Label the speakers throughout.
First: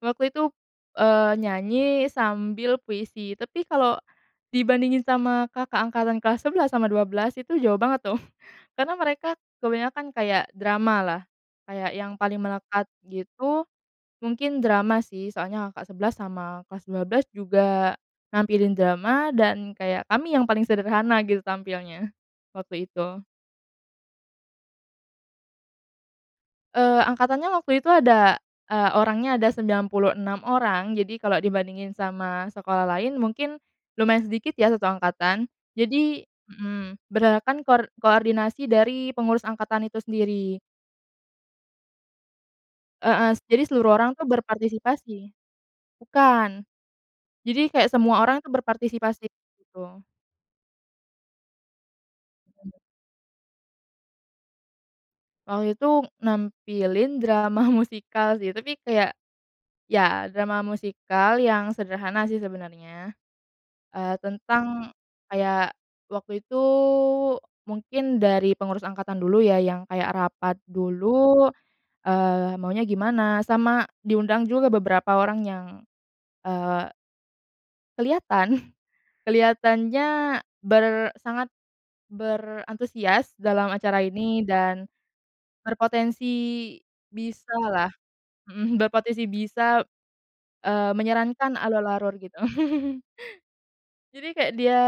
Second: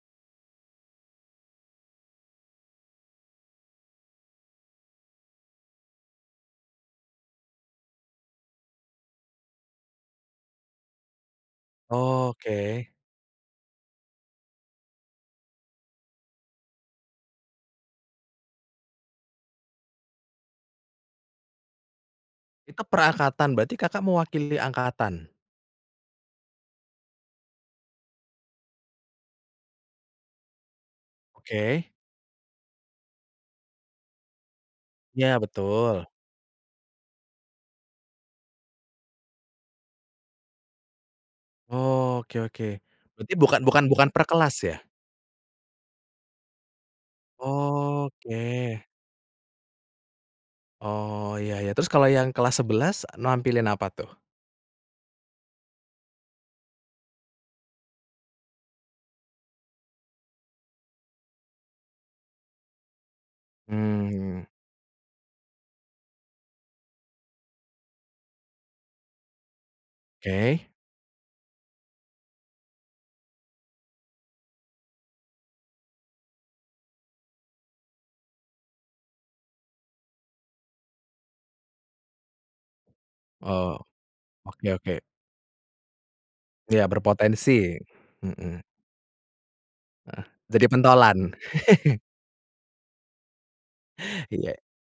Speaker 1: Waktu itu, eee, nyanyi sambil puisi, tapi kalau dibandingin sama kakak angkatan kelas 11 sama 12 itu jauh banget, tuh, karena mereka kebanyakan kayak dramalah. Kayak yang paling melekat,
Speaker 2: Oke.
Speaker 1: gitu, mungkin drama, sih. Soalnya, kakak 11 sama kelas 12 juga nampilin drama, dan, kayak kami yang paling sederhana, gitu, tampilnya,
Speaker 2: Itu
Speaker 1: waktu
Speaker 2: per
Speaker 1: itu.
Speaker 2: angkatan, berarti Kakak mewakili angkatan?
Speaker 1: Eee, angkatannya waktu itu ada e orangnya ada 96 orang. Jadi, kalau
Speaker 2: Oke.
Speaker 1: dibandingin sama sekolah lain, mungkin lumayan sedikit, ya, satu
Speaker 2: Ya,
Speaker 1: angkatan.
Speaker 2: betul.
Speaker 1: Jadi mmm, berdasarkan kor koordinasi dari pengurus angkatan itu sendiri.
Speaker 2: Oke oke.
Speaker 1: Heeh,
Speaker 2: Berarti
Speaker 1: s
Speaker 2: bukan
Speaker 1: jadi
Speaker 2: bukan
Speaker 1: seluruh
Speaker 2: bukan
Speaker 1: orang
Speaker 2: per
Speaker 1: tuh
Speaker 2: kelas, ya?
Speaker 1: berpartisipasi. Bukan. Jadi, kayak semua orang, tuh,
Speaker 2: Oke.
Speaker 1: berpartisipasi, gitu.
Speaker 2: Oh, ya ya. Terus, kalau yang kelas
Speaker 1: Hmm.
Speaker 2: 11 nampilin apa, tuh?
Speaker 1: Waktu itu, nampilin drama musikal sih, tapi kayak ya, drama musikal yang sederhana, sih, sebenarnya. E
Speaker 2: Hmm, mhm.
Speaker 1: tentang kayak, waktu itu mungkin dari pengurus angkatan dulu, ya, yang kayak rapat
Speaker 2: Oke.
Speaker 1: dulu, eee, maunya gimana. Sama diundang juga beberapa orang yang, eee Kelihatan. Kelihatannya ber sangat berantusias dalam
Speaker 2: Oh,
Speaker 1: acara ini
Speaker 2: oke
Speaker 1: dan
Speaker 2: oke.
Speaker 1: berpotensi
Speaker 2: Ya, berpotensi,
Speaker 1: bisalah,
Speaker 2: mhm.
Speaker 1: mhm, berpotensi bisa,
Speaker 2: Heeh, jadi
Speaker 1: eee,
Speaker 2: pentolan?
Speaker 1: menyarankan alur-alur, gitu. Jadi, kayak
Speaker 2: Iya.
Speaker 1: dia,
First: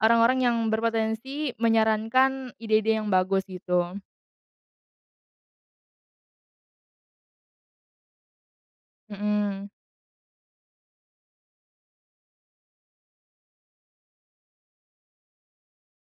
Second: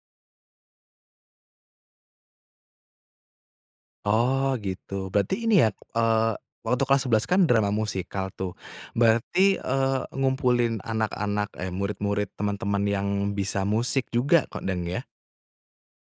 Speaker 1: orang-orang yang berpotensi menyarankan ide-ide yang bagus, gitu.
Speaker 2: Oh, gitu. Berarti ini, ya, eee, waktu kelas 11 kan, drama musikal, tuh, berarti,
Speaker 1: Mhm.
Speaker 2: eee, ngumpulin anak-anak, eh, murid-murid, teman-teman yang bisa musik juga, kok, dang ya?